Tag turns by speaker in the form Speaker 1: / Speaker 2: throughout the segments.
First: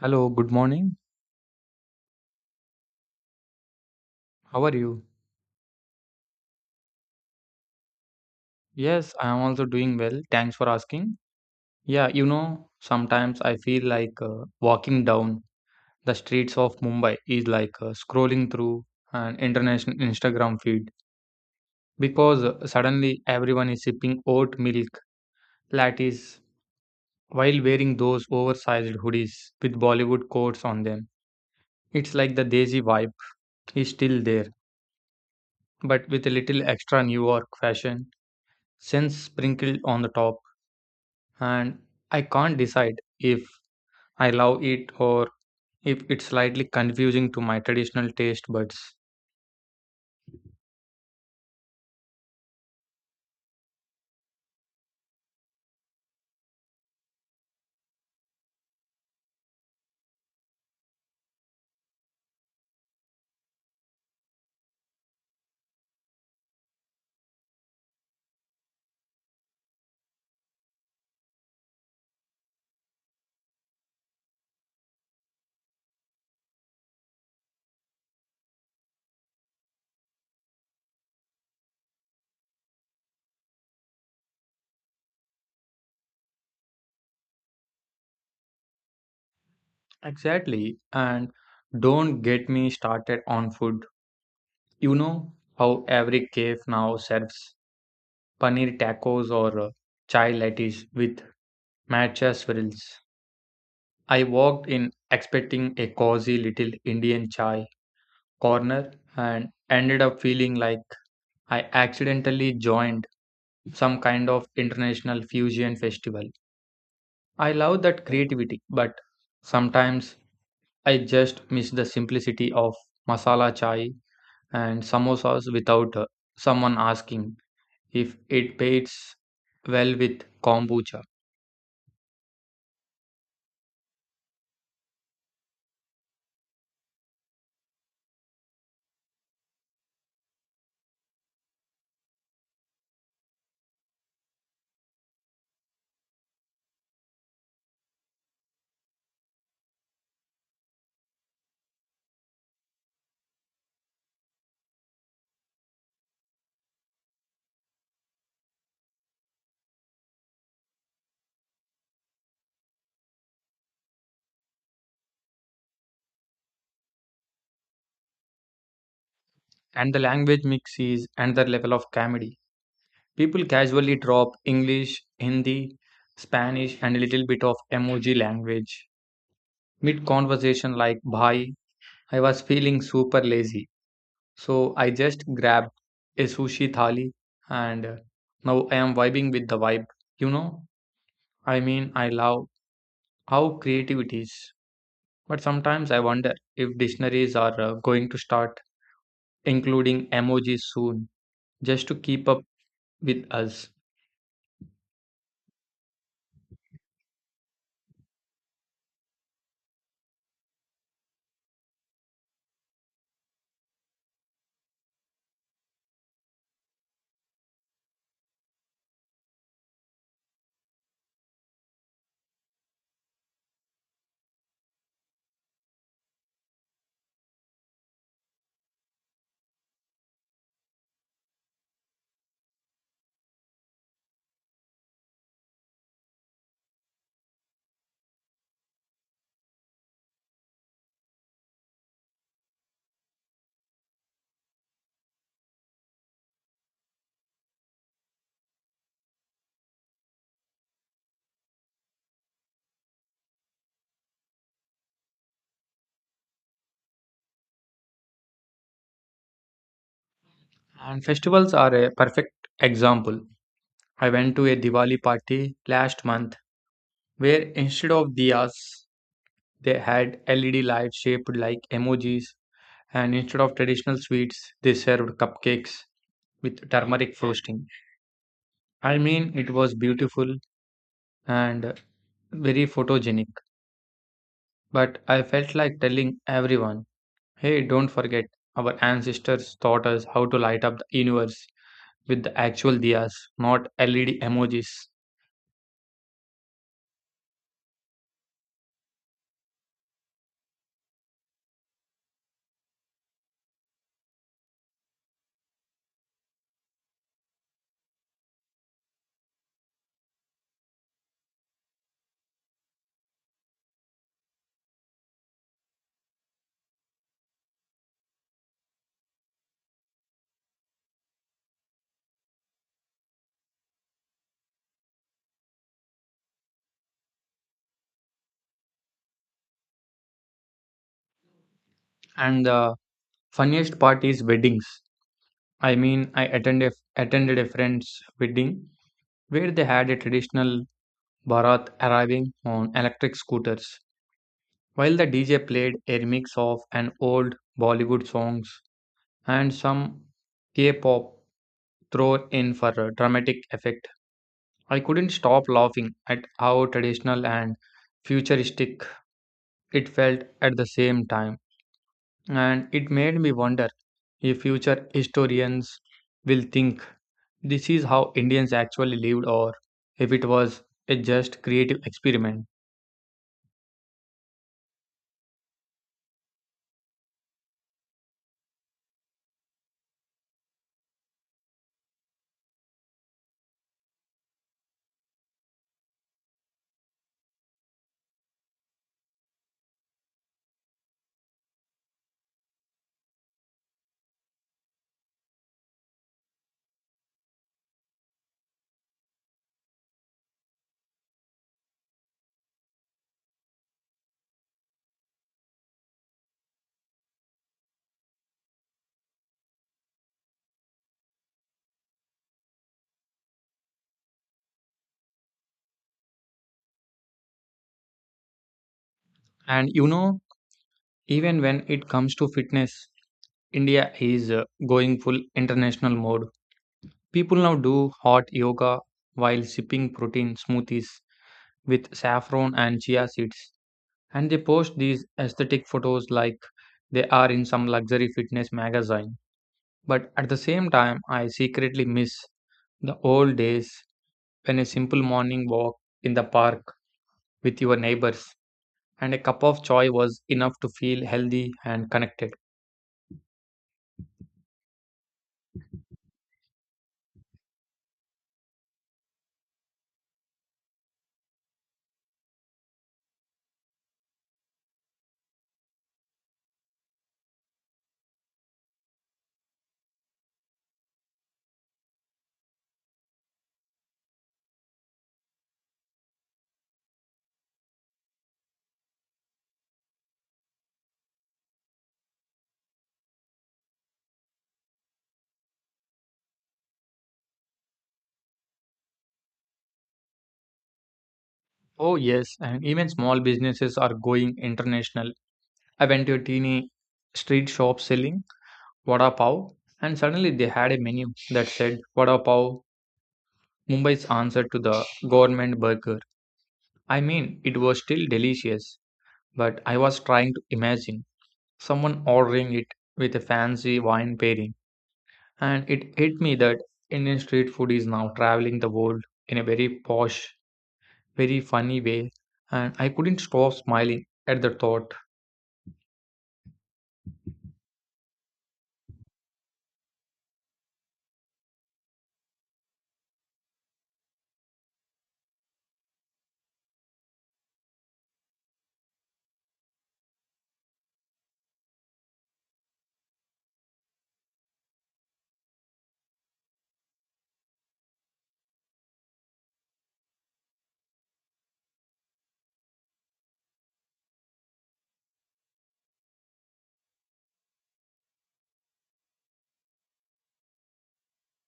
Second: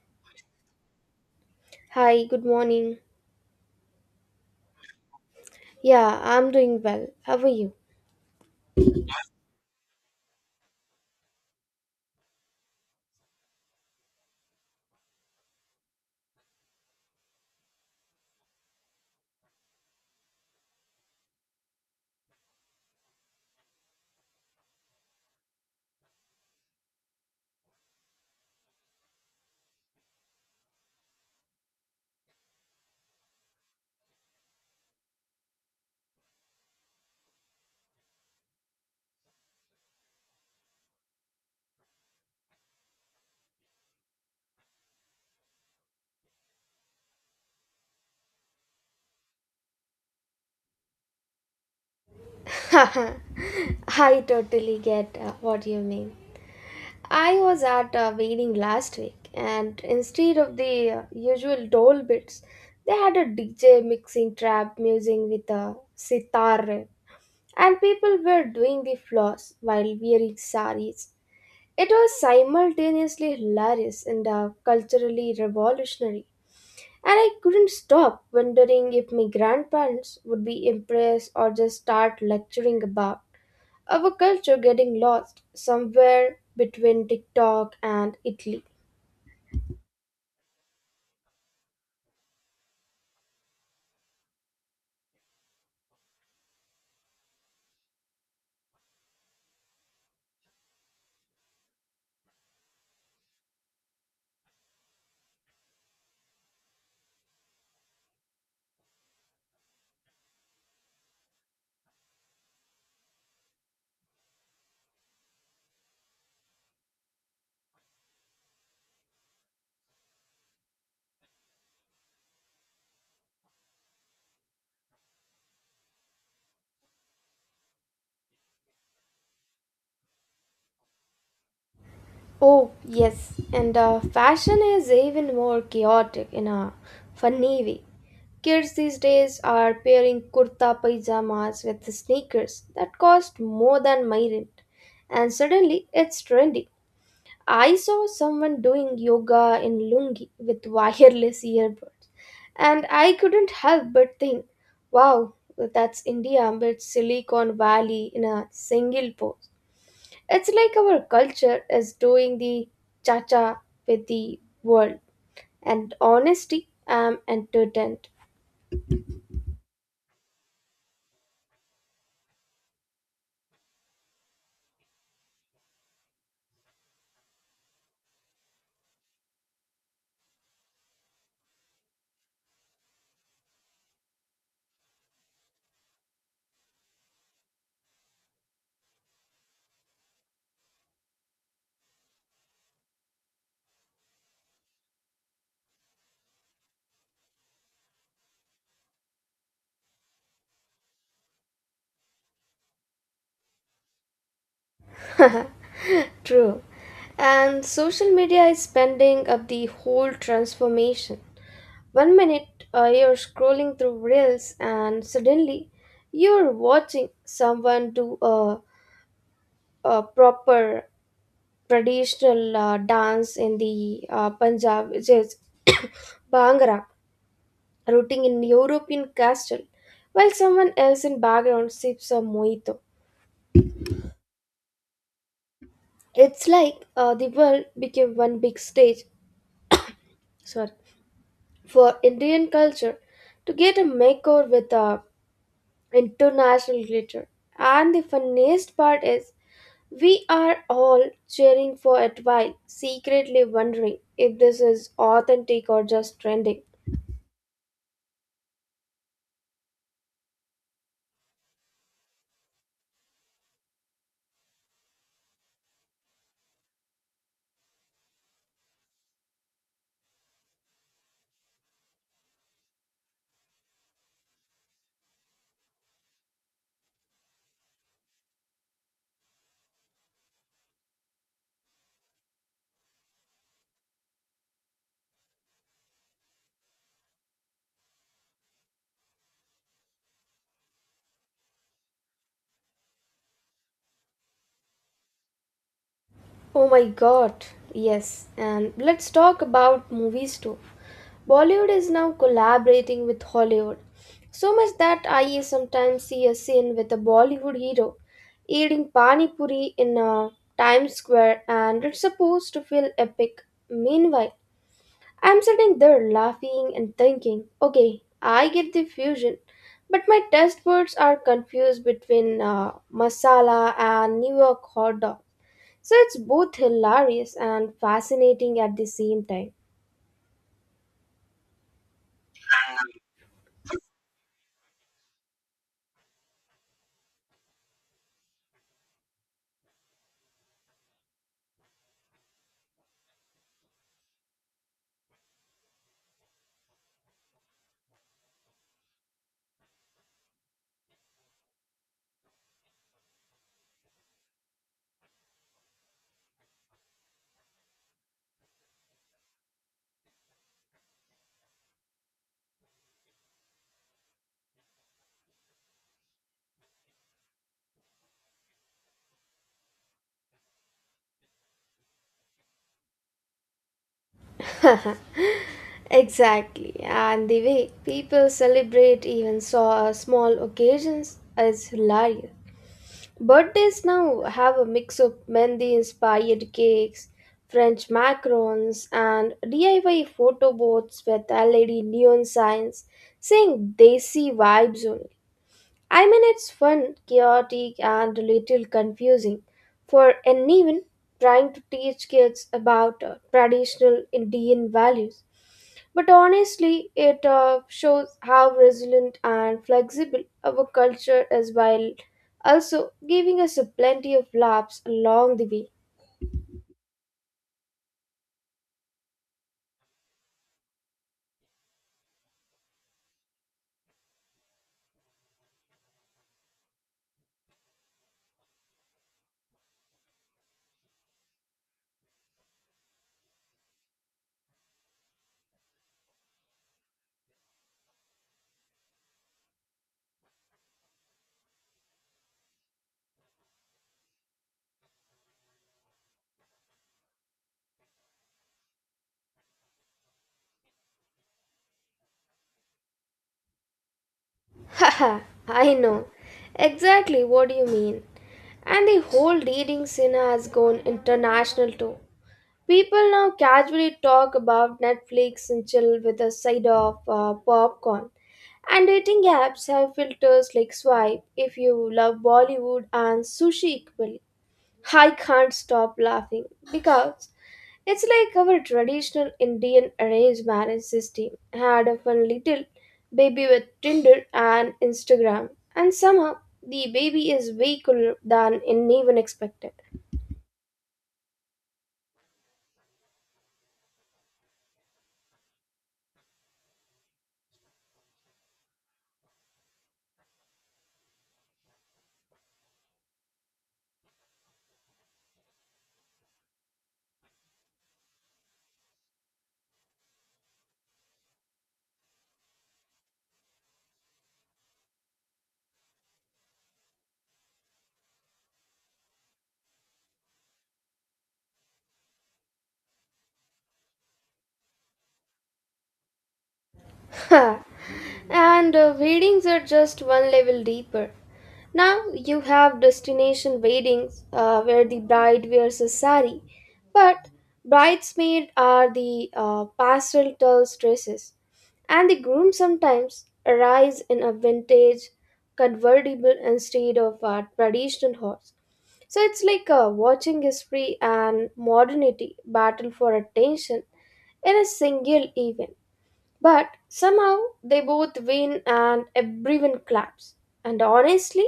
Speaker 1: Hello, good morning.
Speaker 2: Hi, good morning.
Speaker 1: How are you?
Speaker 2: Yeah, I'm doing well. How are you?
Speaker 1: Yes, I am also doing well. Thanks for asking. Yeah, you know, sometimes I feel like walking down the streets of Mumbai is like scrolling through an international Instagram feed because suddenly everyone is sipping oat milk lattes while wearing those oversized hoodies with Bollywood quotes on them. It's like the Desi vibe is still there, but with a little extra New York fashion sense sprinkled on the top. And I can't decide if I love it or if it's slightly confusing to my traditional taste buds.
Speaker 2: I totally get what you mean. I was at a wedding last week, and instead of the usual dole bits, they had a DJ mixing trap music with a sitar, and people were doing the floors while wearing saris. It was simultaneously hilarious and culturally revolutionary, and I couldn't stop wondering if my grandparents would be impressed or just start lecturing about our culture getting lost somewhere between TikTok and Italy.
Speaker 1: Exactly, and don't get me started on food. You know how every cafe now serves paneer tacos or chai lattes with matcha swirls. I walked in expecting a cozy little Indian chai corner and ended up feeling like I accidentally joined some kind of international fusion festival. I love that creativity, but sometimes I just miss the simplicity of masala chai and samosas without someone asking if it pairs well with kombucha.
Speaker 2: Oh, yes, and fashion is even more chaotic in a funny way. Kids these days are pairing kurta pajamas with sneakers that cost more than my rent, and suddenly it's trendy. I saw someone doing yoga in lungi with wireless earbuds, and I couldn't help but think, wow, that's India but Silicon Valley in a single pose. It's like our culture is doing the cha cha with the world. And honesty, I'm entertained.
Speaker 1: And the language mix is another level of comedy. People casually drop English, Hindi, Spanish, and a little bit of emoji language mid conversation, like bhai. I was feeling super lazy. So I just grabbed a sushi thali and now I am vibing with the vibe. You know, I mean, I love how creative it is. But sometimes I wonder if dictionaries are going to start including emojis soon just to keep up with us.
Speaker 2: True. And social media is spending up the whole transformation. One minute you're scrolling through reels, and suddenly you're watching someone do a proper traditional dance in the Punjab, which is Bhangra, rooting in European castle, while someone else in background sips a mojito. It's like the world became one big stage, sorry, for Indian culture to get a makeover with a international glitter. And the funniest part is we are all cheering for it while secretly wondering if this is authentic or just trending.
Speaker 1: And festivals are a perfect example. I went to a Diwali party last month where instead of diyas, they had LED lights shaped like emojis and instead of traditional sweets, they served cupcakes with turmeric frosting. I mean, it was beautiful and very photogenic, but I felt like telling everyone, hey, don't forget, our ancestors taught us how to light up the universe with the actual diyas, not LED emojis.
Speaker 2: Oh my god, yes. And let's talk about movies too. Bollywood is now collaborating with Hollywood, so much that I sometimes see a scene with a Bollywood hero eating pani puri in Times Square, and it's supposed to feel epic. Meanwhile, I'm sitting there laughing and thinking, okay, I get the fusion, but my test words are confused between masala and New York hot dog. So it's both hilarious and fascinating at the same time.
Speaker 1: And the funniest part is weddings. I mean, I attended a friend's wedding where they had a traditional Bharat arriving on electric scooters while the DJ played a remix of an old Bollywood songs and some K-pop throw in for a dramatic effect. I couldn't stop laughing at how traditional and futuristic it felt at the same time, and it made me wonder if future historians will think this is how Indians actually lived or if it was a just creative experiment.
Speaker 2: Exactly, and the way people celebrate even so small occasions is hilarious. Birthdays now have a mix of Mendi inspired cakes, French macarons, and DIY photo booths with LED neon signs saying Desi vibes only. I mean, it's fun, chaotic, and a little confusing for anyone trying to teach kids about traditional Indian values. But honestly, it shows how resilient and flexible our culture is, while also giving us a plenty of laughs along the way.
Speaker 1: And you know, even when it comes to fitness, India is going full international mode. People now do hot yoga while sipping protein smoothies with saffron and chia seeds. And they post these aesthetic photos like they are in some luxury fitness magazine. But at the same time, I secretly miss the old days when a simple morning walk in the park with your neighbors and a cup of chai was enough to feel healthy and connected.
Speaker 2: Haha, I know exactly what you mean. And the whole dating scene has gone international too. People now casually talk about Netflix and chill with a side of popcorn. And dating apps have filters like swipe if you love Bollywood and sushi equally. I can't stop laughing because it's like our traditional Indian arranged marriage system had a fun little baby with Tinder and Instagram, and somehow the baby is way cooler than anyone expected.
Speaker 1: Oh, yes, and even small businesses are going international. I went to a teeny street shop selling vada pav, and suddenly they had a menu that said vada pav, Mumbai's answer to the government burger. I mean, it was still delicious, but I was trying to imagine someone ordering it with a fancy wine pairing, and it hit me that Indian street food is now traveling the world in a very posh, very funny way, and I couldn't stop smiling at the thought.
Speaker 2: Ha. And weddings are just one level deeper. Now you have destination weddings where the bride wears a sari, but bridesmaids are the pastel dresses, and the groom sometimes arrives in a vintage convertible instead of a traditional horse. So it's like watching history and modernity battle for attention in a single event. But somehow they both win and everyone claps. And honestly,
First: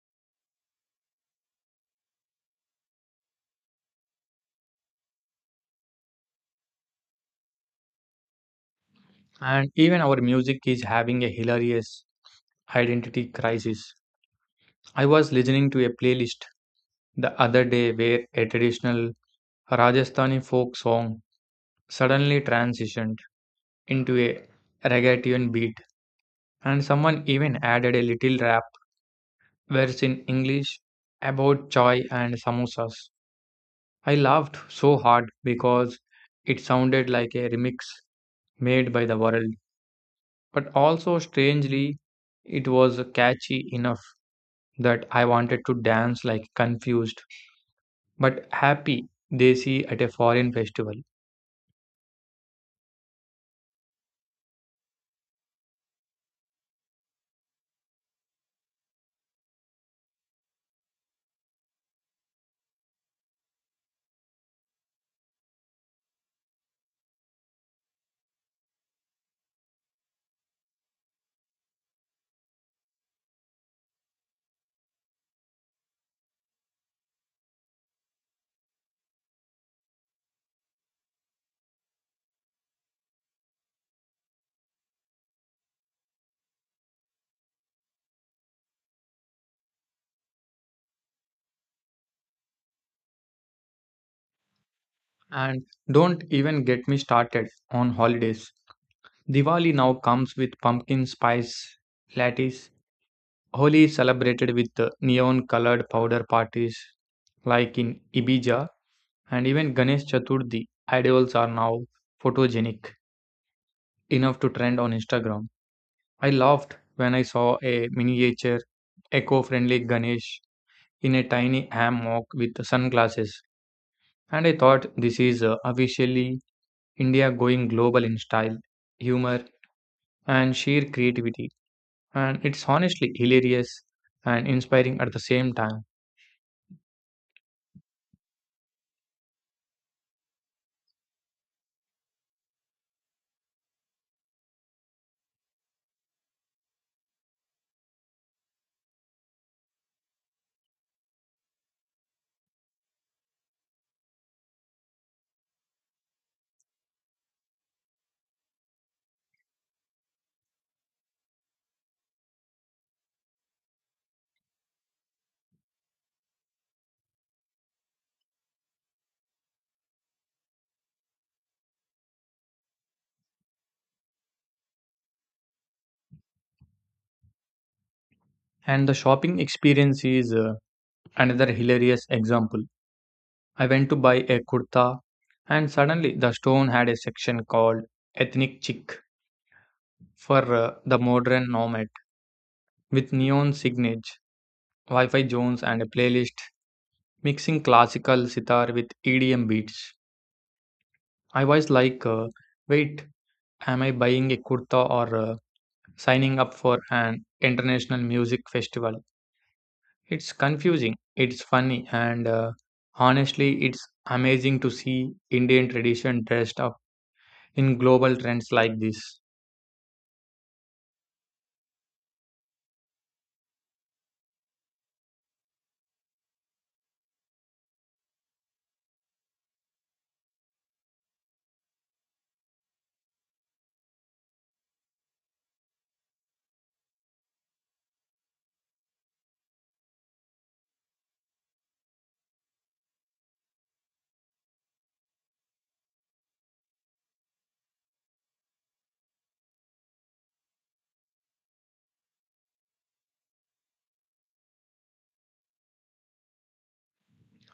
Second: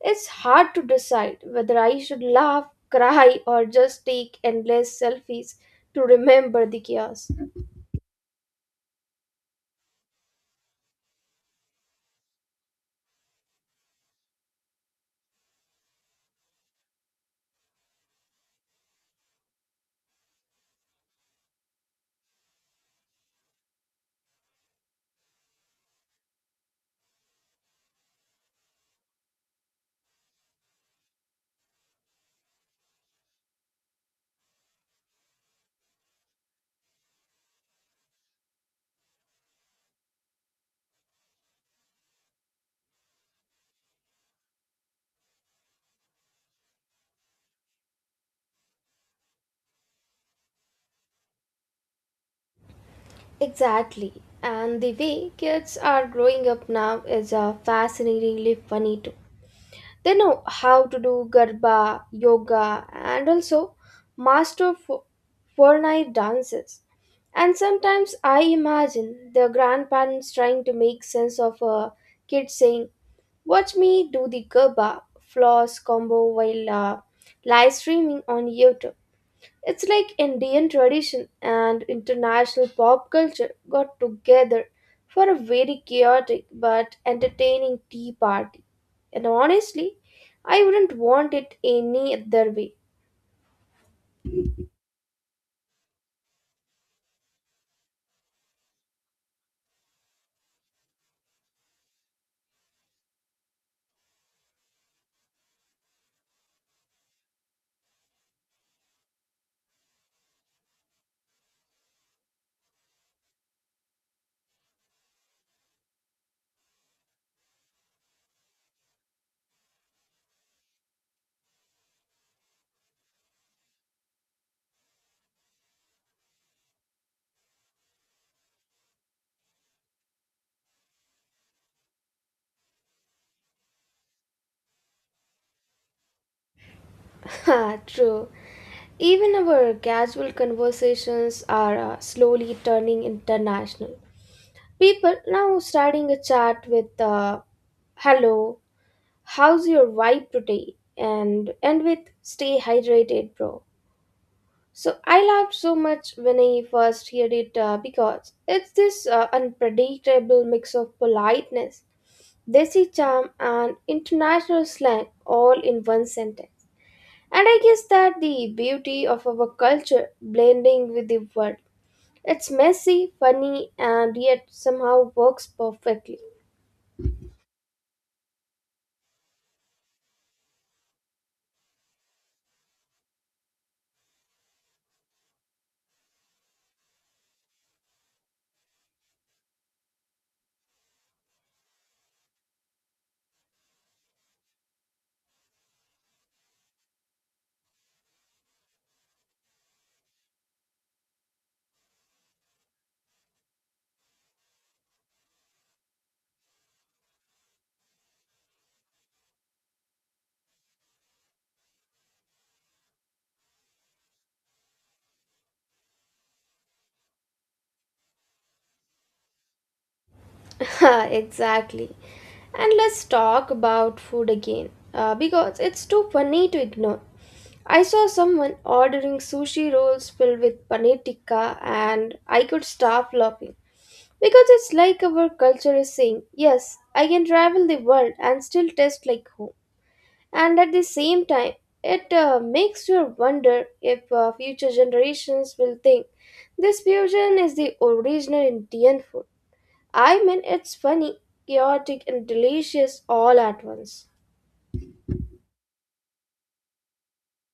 Speaker 2: it's hard to decide whether I should laugh, cry, or just take endless selfies to remember the chaos.
Speaker 1: And even our music is having a hilarious identity crisis. I was listening to a playlist the other day where a traditional Rajasthani folk song suddenly transitioned into a reggaeton beat, and someone even added a little rap verse in English about chai and samosas. I laughed so hard because it sounded like a remix made by the world, but also strangely, it was catchy enough that I wanted to dance like confused but happy they see at a foreign festival.
Speaker 2: Exactly. And the way kids are growing up now is fascinatingly funny too. They know how to do garba, yoga, and also master Fortnite dances. And sometimes I imagine the grandparents trying to make sense of a kid saying, watch me do the Gerba floss combo while live streaming on YouTube. It's like Indian tradition and international pop culture got together for a very chaotic but entertaining tea party. And honestly, I wouldn't want it any other way.
Speaker 1: And don't even get me started on holidays. Diwali now comes with pumpkin spice lattes. Holi is celebrated with neon colored powder parties like in Ibija, and even Ganesh Chaturthi idols are now photogenic enough to trend on Instagram. I laughed when I saw a miniature eco-friendly Ganesh in a tiny hammock with sunglasses. And I thought this is officially India going global in style, humor, and sheer creativity. And it's honestly hilarious and inspiring at the same time.
Speaker 2: Ha, true. Even our casual conversations are slowly turning international. People now starting a chat with hello, how's your vibe today? And end with stay hydrated, bro. So I laughed so much when I first heard it because it's this unpredictable mix of politeness, desi charm, and international slang all in one sentence. And I guess that the beauty of our culture blending with the world. It's messy, funny, and yet somehow works perfectly.
Speaker 1: And the shopping experience is another hilarious example. I went to buy a kurta, and suddenly the store had a section called Ethnic Chic for the modern nomad with neon signage, Wi Fi zones, and a playlist mixing classical sitar with EDM beats. I was like, wait, am I buying a kurta or signing up for an international music festival? It's confusing, it's funny, and honestly, it's amazing to see Indian tradition dressed up in global trends like this.
Speaker 2: Exactly. And let's talk about food again because it's too funny to ignore. I saw someone ordering sushi rolls filled with paneer tikka, and I could stop laughing because it's like our culture is saying, yes, I can travel the world and still taste like home. And at the same time, it makes you wonder if future generations will think this fusion is the original indian food. I mean, it's funny, chaotic, and delicious all at once.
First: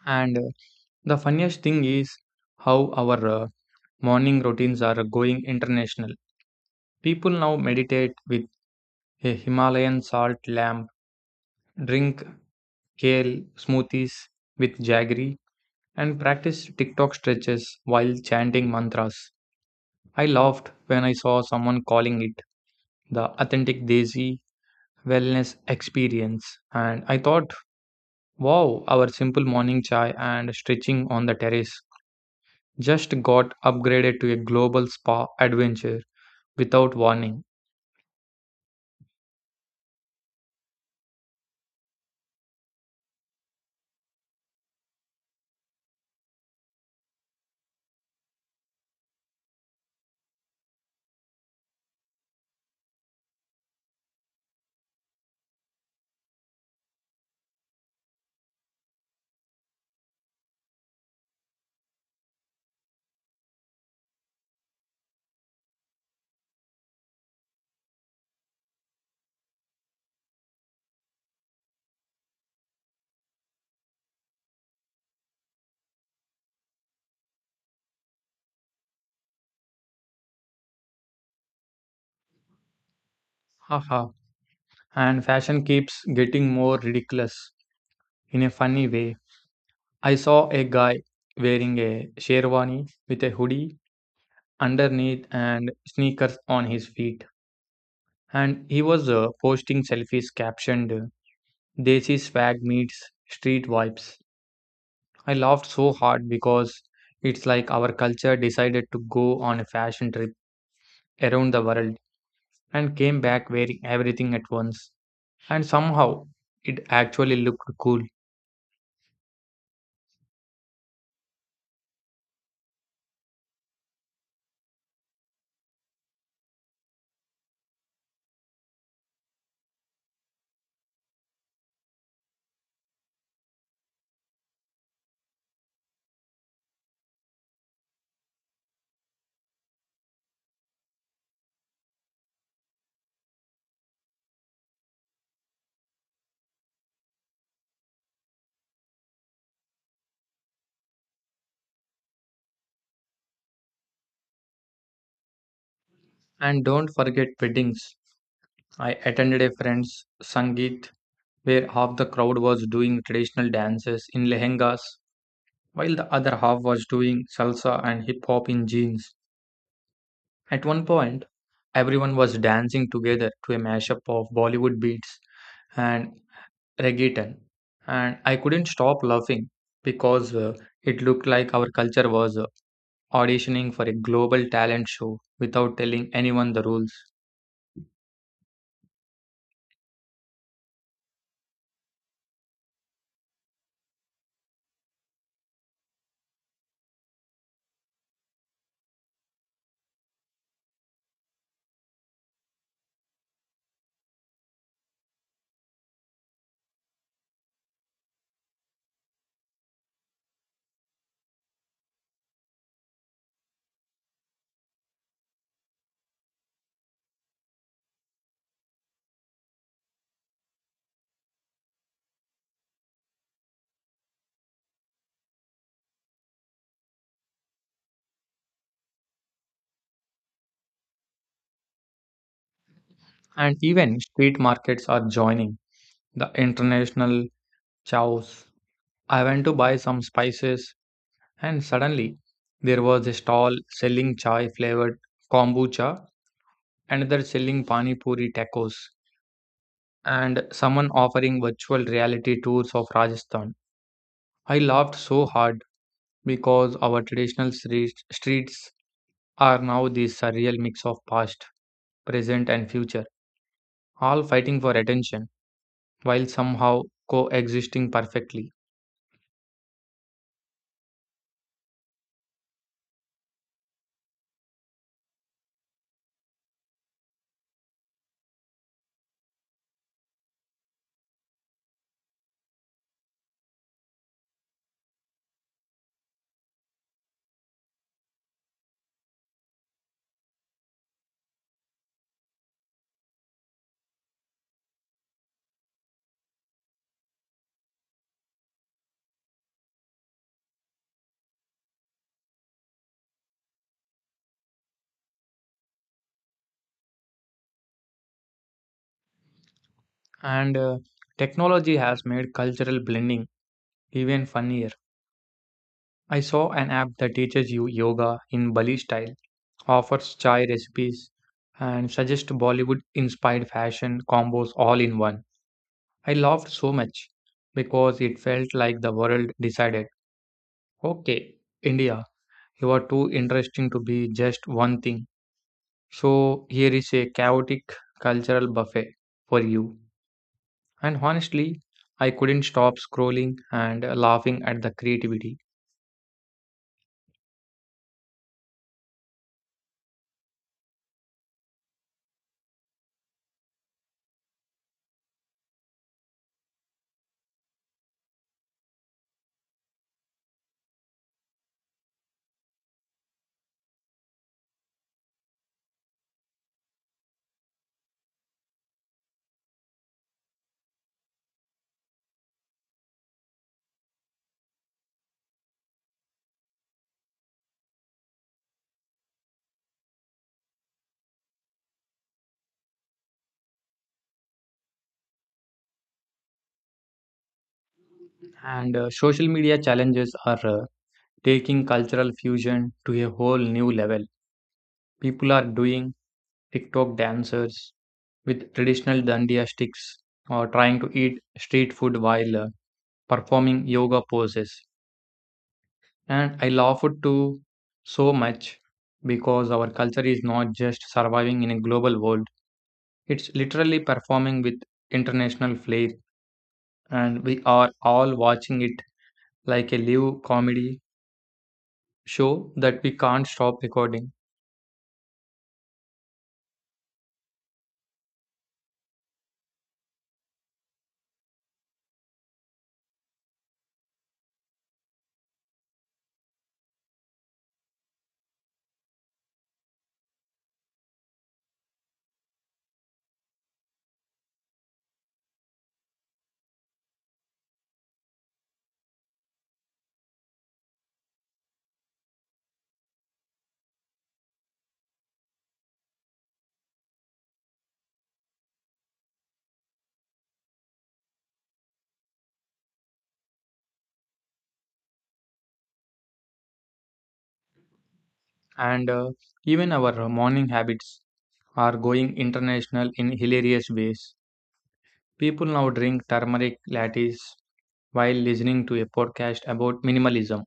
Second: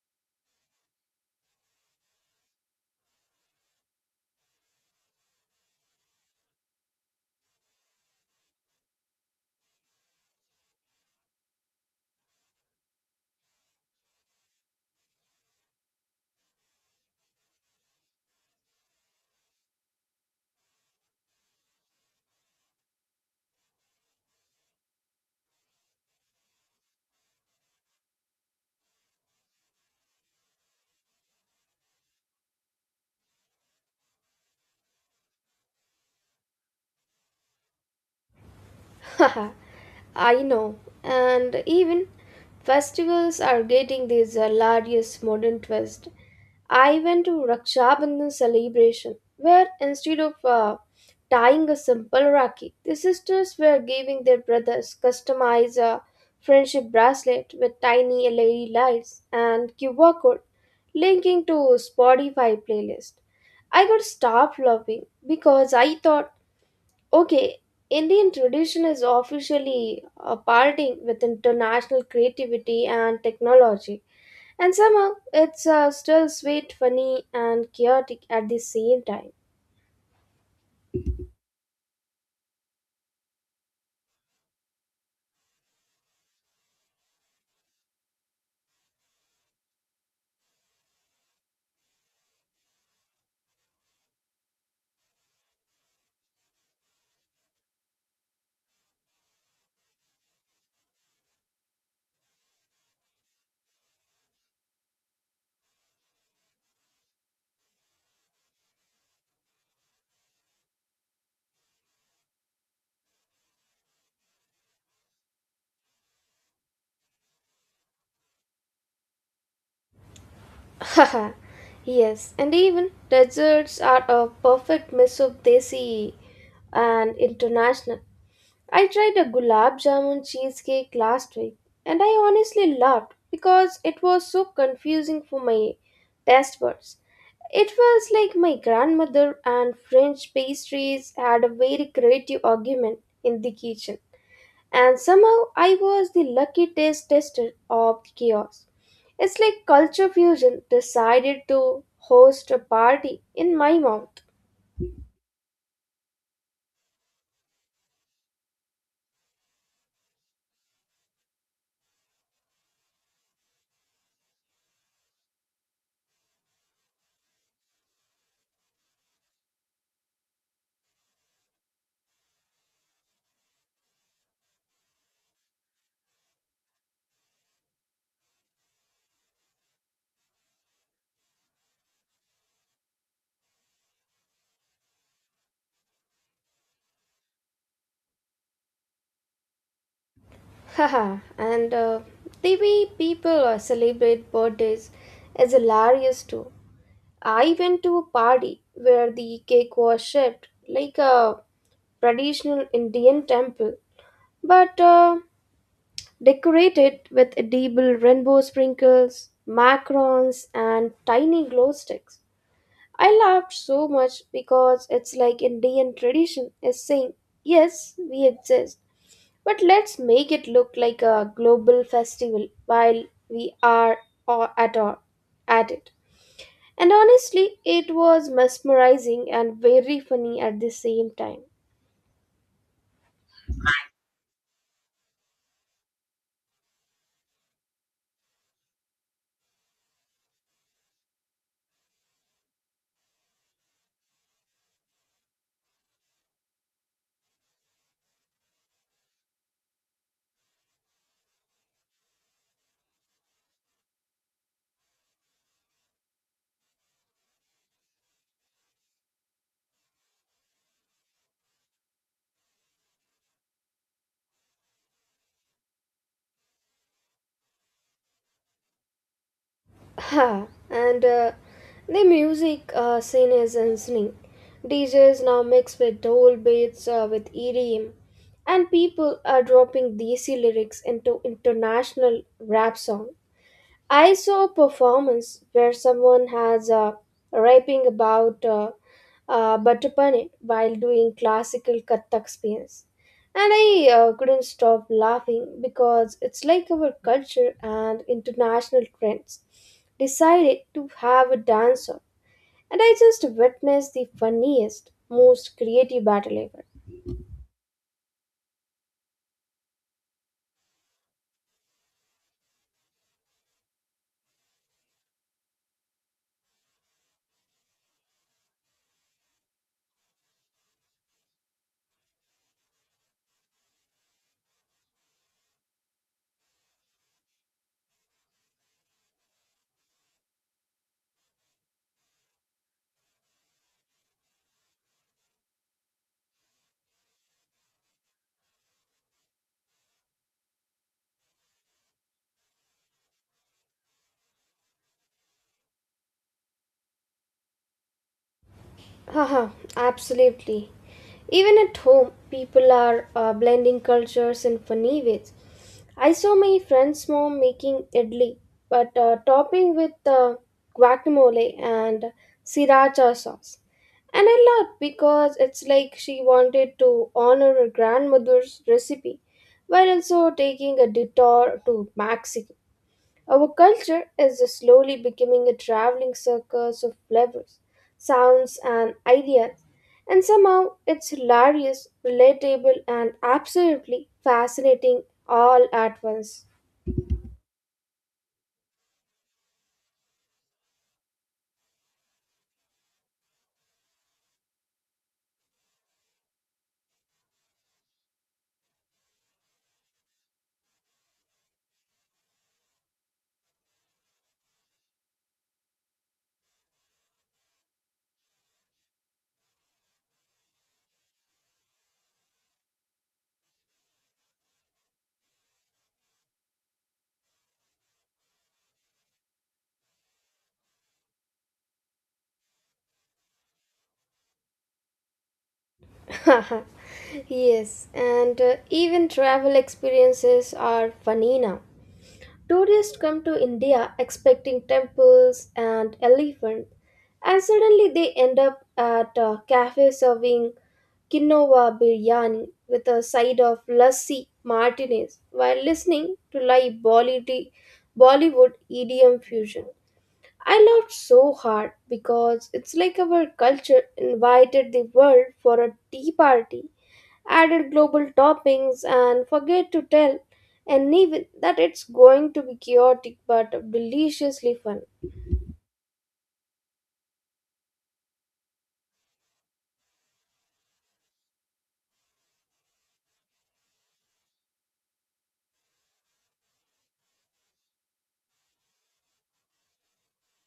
Speaker 1: And the funniest thing is how our morning routines are going international. People now meditate with a Himalayan salt lamp, drink kale smoothies with jaggery, and practice TikTok stretches while chanting mantras. I laughed when I saw someone calling it the authentic Desi wellness experience. And I thought, wow, our simple morning chai and stretching on the terrace just got upgraded to a global spa adventure without warning.
Speaker 2: Haha, I know. And even festivals are getting this hilarious modern twist. I went to Raksha Bandhan celebration where instead of tying a simple rakhi, the sisters were giving their brothers customized a friendship bracelet with tiny LED lights and QR code linking to Spotify playlist. I got starved laughing because I thought, okay, Indian tradition is officially partying with international creativity and technology, and somehow it's still sweet, funny, and chaotic at the same time.
Speaker 1: Haha. And fashion keeps getting more ridiculous in a funny way. I saw a guy wearing a sherwani with a hoodie underneath and sneakers on his feet. And he was posting selfies captioned Desi swag meets street vibes. I laughed so hard because it's like our culture decided to go on a fashion trip around the world and came back wearing everything at once. And somehow it actually looked cool.
Speaker 2: Haha, yes, and even desserts are a perfect mix of desi and international. I tried a gulab jamun cheesecake last week, and I honestly laughed because it was so confusing for my taste buds. It was like my grandmother and French pastries had a very creative argument in the kitchen, and somehow I was the lucky taste tester of the chaos. It's like Culture Fusion decided to host a party in my mouth.
Speaker 1: And don't forget weddings. I attended a friend's Sangeet where half the crowd was doing traditional dances in lehengas while the other half was doing salsa and hip hop in jeans. At one point, everyone was dancing together to a mashup of Bollywood beats and reggaeton, and I couldn't stop laughing because it looked like our culture was auditioning for a global talent show without telling anyone the rules.
Speaker 2: Haha, and the way people celebrate birthdays is hilarious too. I went to a party where the cake was shaped like a traditional Indian temple, but decorated with edible rainbow sprinkles, macarons, and tiny glow sticks. I laughed so much because it's like Indian tradition is saying, yes, we exist, but let's make it look like a global festival while we are or at all at it. And honestly, it was mesmerizing and very funny at the same time.
Speaker 1: And even street markets are joining the international chows. I went to buy some spices. And suddenly there was a stall selling chai flavored kombucha, another selling pani puri tacos, and someone offering virtual reality tours of Rajasthan. I laughed so hard because our traditional streets are now this surreal mix of past, present, and future, all fighting for attention while somehow coexisting perfectly.
Speaker 2: Ha, and the music scene is insane. DJs now mix with old beats with EDM, and people are dropping DC lyrics into international rap songs. I saw a performance where someone has a rapping about butter while doing classical Kathak spins. And I couldn't stop laughing because it's like our culture and international trends decided to have a dancer. And I just witnessed the funniest, most creative battle ever.
Speaker 1: And technology has made cultural blending even funnier. I saw an app that teaches you yoga in Bali style, offers chai recipes, and suggests Bollywood inspired fashion combos all in one. I laughed so much because it felt like the world decided, okay, India, you are too interesting to be just one thing. So here is a chaotic cultural buffet for you. And honestly, I couldn't stop scrolling and laughing at the creativity.
Speaker 2: Haha, absolutely. Even at home, people are blending cultures in funny ways. I saw my friend's mom making idli, but topping with guacamole and sriracha sauce. And I laughed because it's like she wanted to honor her grandmother's recipe while also taking a detour to Mexico. Our culture is slowly becoming a traveling circus of flavors, sounds, and ideas, and somehow it's hilarious, relatable, and absolutely fascinating all at once.
Speaker 1: And social media challenges are taking cultural fusion to a whole new level. People are doing TikTok dancers with traditional dandiya sticks or trying to eat street food while performing yoga poses. And I laughed to so much because our culture is not just surviving in a global world, it's literally performing with international flair, and we are all watching it like a live comedy show that we can't stop recording.
Speaker 2: Yes, and even travel experiences are funny now. Tourists come to India expecting temples and elephants, and suddenly they end up at a cafe serving quinoa biryani with a side of lassi martinez while listening to live Bollywood EDM fusion. I laughed so hard because it's like our culture invited the world for a tea party, added global toppings, and forget to tell anyone that it's going to be chaotic but deliciously fun.
Speaker 1: And even our morning habits are going international in hilarious ways. People now drink turmeric lattes while listening to a podcast about minimalism,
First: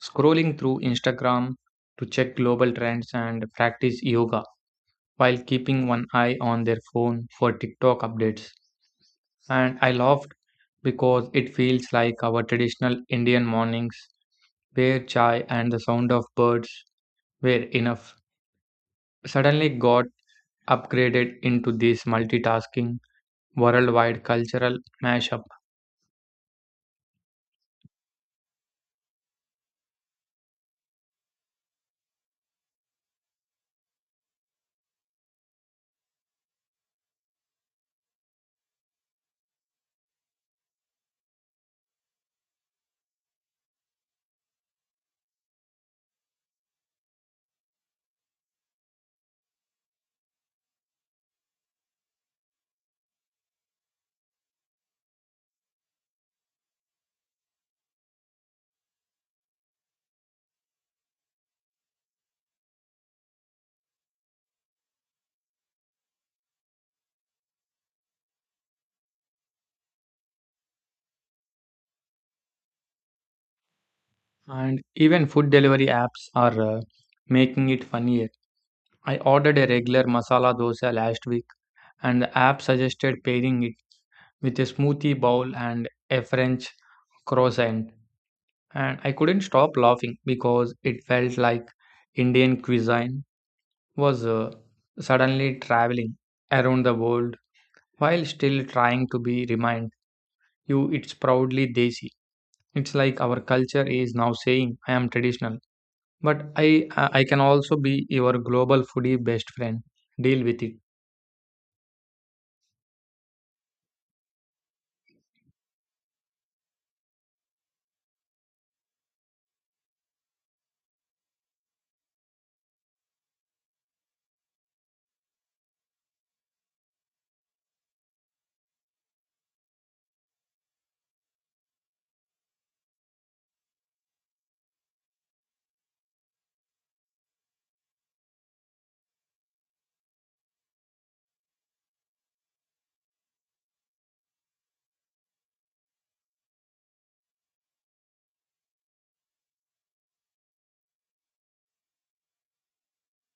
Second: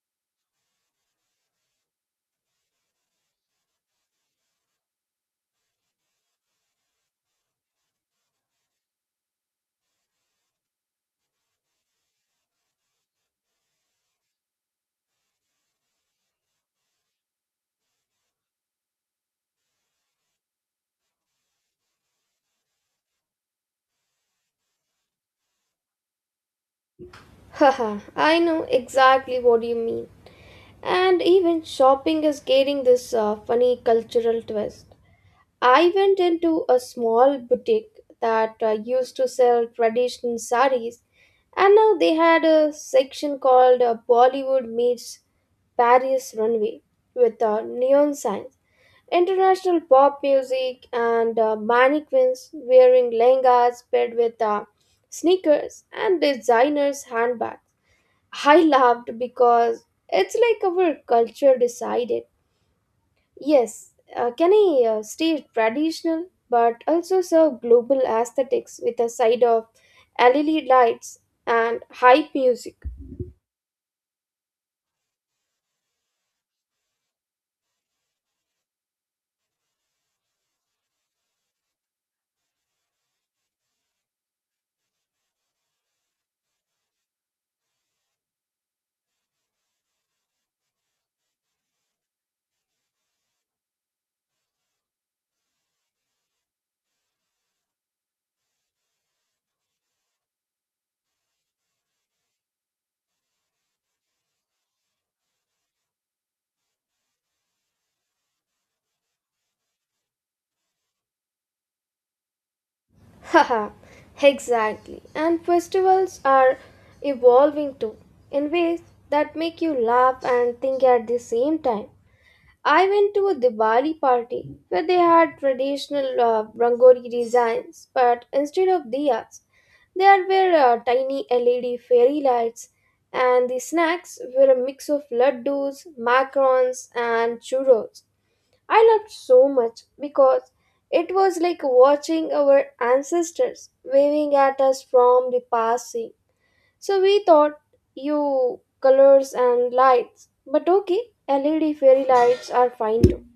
Speaker 1: scrolling through Instagram to check global trends and practice yoga while keeping one eye on their phone for TikTok updates. And I laughed because it feels like our traditional Indian mornings where chai and the sound of birds were enough, suddenly got upgraded into this multitasking worldwide cultural mashup.
Speaker 2: Haha, I know exactly what you mean. And even shopping is getting this funny cultural twist. I went into a small boutique that used to sell traditional saris, and now they had a section called Bollywood Meets Paris Runway with neon signs, international pop music, and mannequins wearing lehengas paired with sneakers and designers' handbags. I laughed because it's like our culture decided, yes, can I stay traditional but also serve global aesthetics with a side of LED lights and hype music?
Speaker 1: And even food delivery apps are making it funnier. I ordered a regular masala dosa last week, and the app suggested pairing it with a smoothie bowl and a french croissant, and I couldn't stop laughing because it felt like Indian cuisine was suddenly traveling around the world while still trying to be reminded you it's proudly desi. It's like our culture is now saying I am traditional, but I I can also be your global foodie best friend, deal with it.
Speaker 2: Haha, exactly. And festivals are evolving too in ways that make you laugh and think at the same time. I went to a Diwali party where they had traditional Rangori designs, but instead of diyas, there were tiny LED fairy lights, and the snacks were a mix of laddus, macarons, and churros. I loved so much because it was like watching our ancestors waving at us from the past. So we thought you colors and lights, but okay, LED fairy lights are fine too.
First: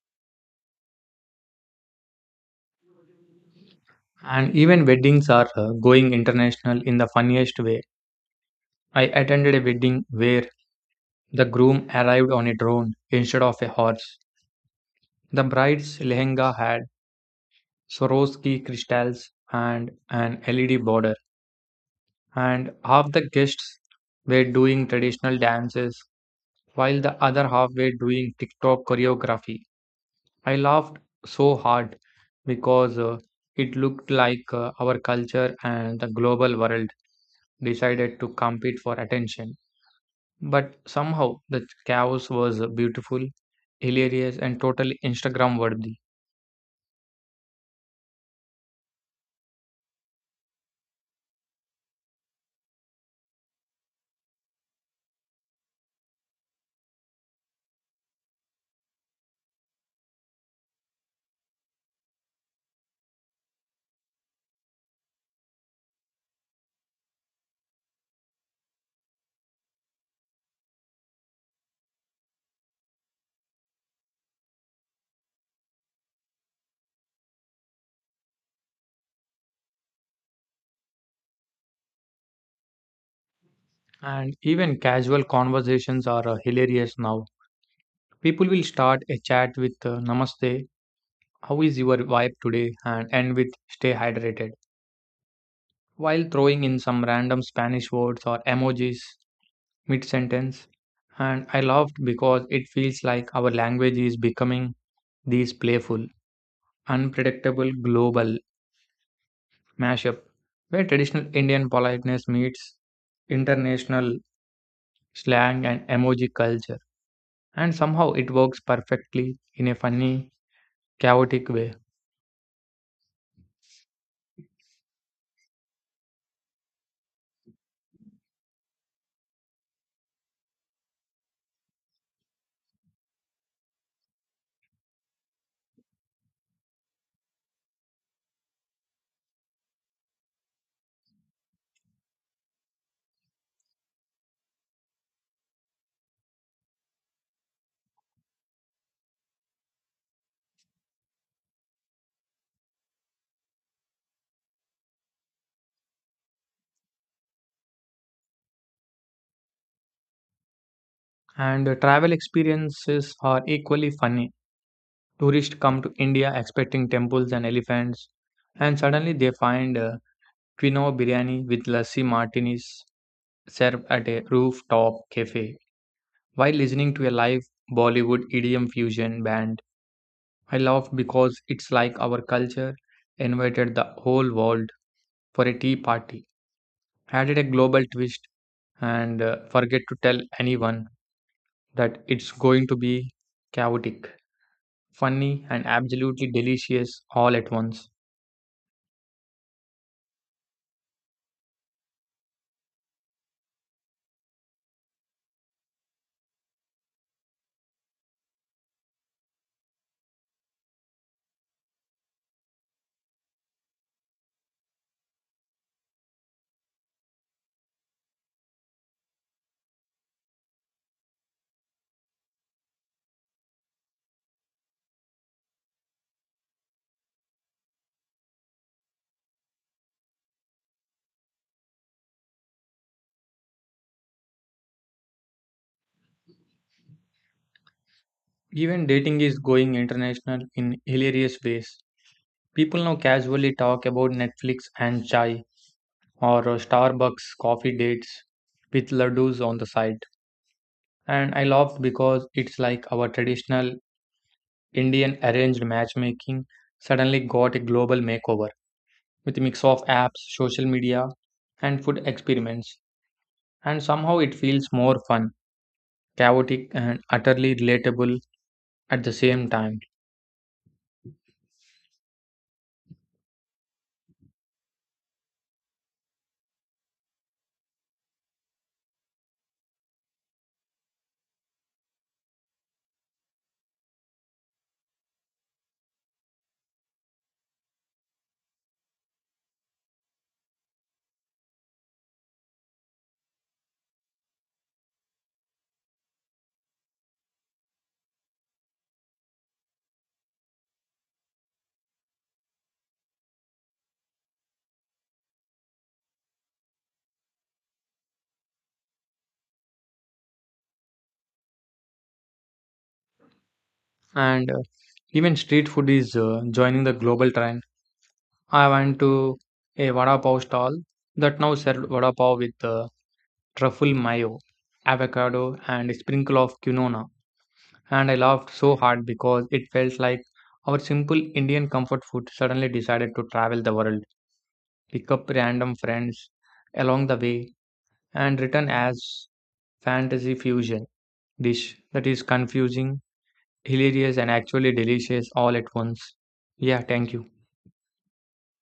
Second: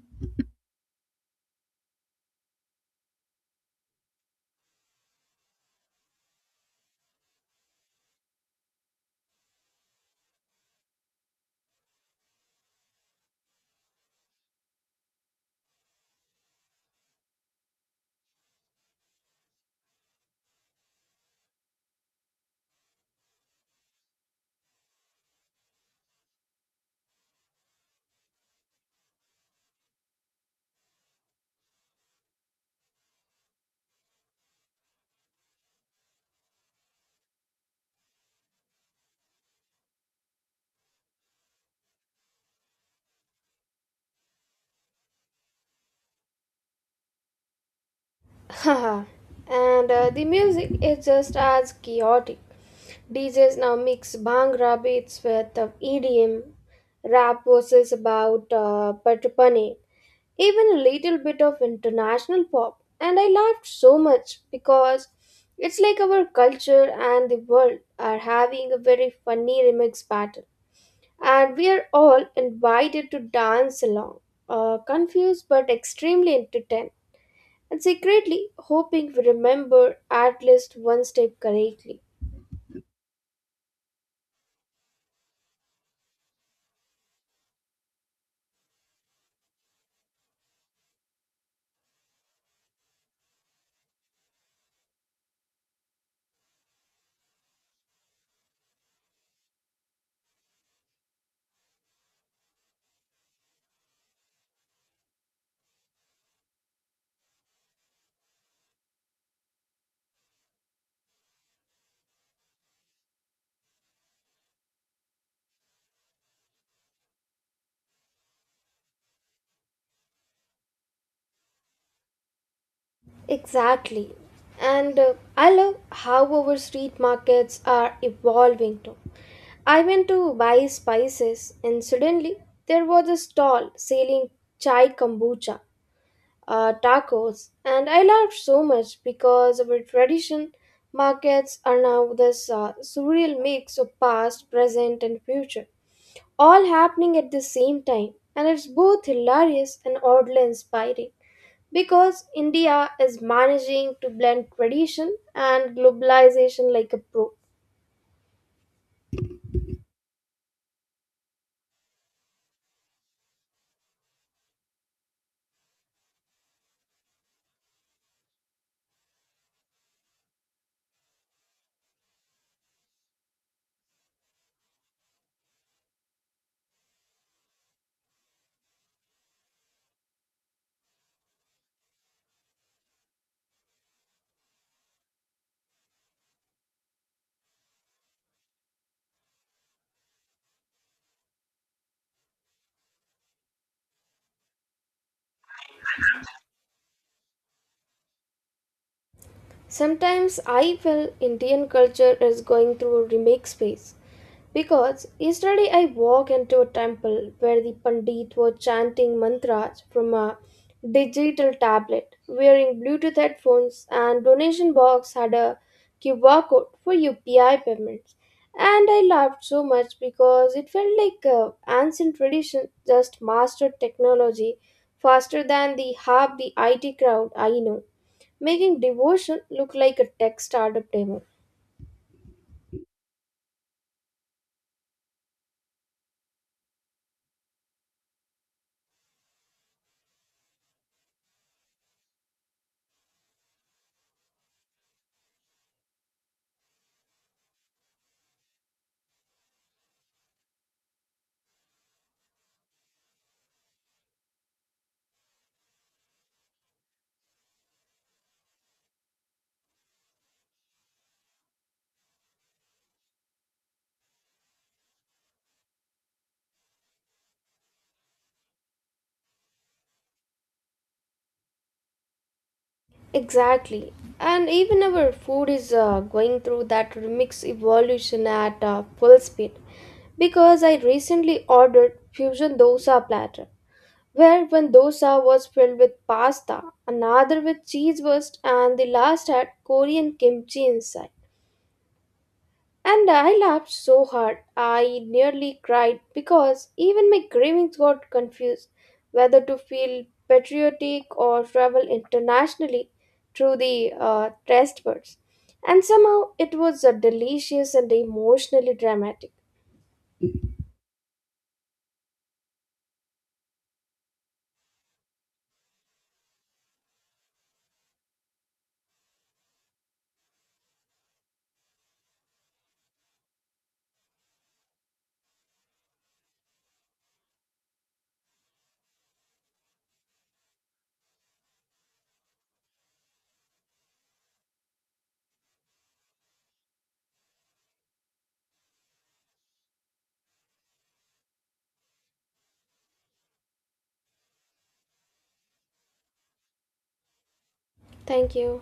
Speaker 1: And even weddings are going international in the funniest way. I attended a wedding where the groom arrived on a drone instead of a horse, the bride's lehenga had swarovski crystals and an led border, and half the guests were doing traditional dances while the other half were doing TikTok choreography. I laughed so hard because it looked like our culture and the global world decided to compete for attention. But somehow the chaos was beautiful, hilarious, and totally Instagram worthy.
Speaker 2: Haha. And the music is just as chaotic. DJs now mix bhangra beats with EDM, rap verses about Patapane, even a little bit of international pop. And I laughed so much because it's like our culture and the world are having a very funny remix battle. And we are all invited to dance along, confused but extremely entertained, and secretly hoping we remember at least one step correctly.
Speaker 1: And even casual conversations are hilarious now. People will start a chat with Namaste, how is your vibe today? And end with stay hydrated. While throwing in some random Spanish words or emojis mid sentence. And I laughed because it feels like our language is becoming this playful, unpredictable global mashup where traditional Indian politeness meets international slang and emoji culture. And somehow it works perfectly in a funny, chaotic way.
Speaker 2: Exactly. And I love how our street markets are evolving too. I went to buy spices and suddenly there was a stall selling chai kombucha tacos, and I laughed so much because our tradition markets are now this surreal mix of past, present, and future, all happening at the same time. And it's both hilarious and oddly inspiring because India is managing to blend tradition and globalization like a pro.
Speaker 1: And the travel experiences are equally funny. Tourists come to India expecting temples and elephants, and suddenly they find quinoa biryani with lassi martinis served at a rooftop cafe. While listening to a live Bollywood EDM fusion band, I laughed because it's like our culture invited the whole world for a tea party, added a global twist, and forget to tell anyone that it's going to be chaotic, funny, and absolutely delicious all at once.
Speaker 2: Sometimes I feel Indian culture is going through a remake phase, because yesterday I walked into a temple where the Pandit were chanting mantras from a digital tablet, wearing Bluetooth headphones, and donation box had a QR code for UPI payments. And I laughed so much because it felt like ancient tradition just mastered technology faster than the half the IT crowd I know, making devotion look like a tech startup demo.
Speaker 1: Even dating is going international in hilarious ways. People now casually talk about Netflix and chai or Starbucks coffee dates with laddus on the side. And I laughed because it's like our traditional Indian arranged matchmaking suddenly got a global makeover with a mix of apps, social media, and food experiments. And somehow it feels more fun, chaotic, and utterly relatable at the same time.
Speaker 2: Exactly. And even our food is going through that remix evolution at full speed, because I recently ordered fusion dosa platter where one dosa was filled with pasta, another with cheese burst, and the last had Korean kimchi inside. And I laughed so hard I nearly cried because even my cravings got confused whether to feel patriotic or travel internationally through the taste buds. And somehow it was delicious and emotionally dramatic.
Speaker 1: And even street food is joining the global trend. I went to a vada pav stall that now served vada pav with truffle mayo, avocado, and a sprinkle of quinoa. And I laughed so hard because it felt like our simple Indian comfort food suddenly decided to travel the world, pick up random friends along the way, and return as fantasy fusion dish that is confusing, hilarious, and actually delicious all at once. Yeah, thank you.
Speaker 2: Thank you.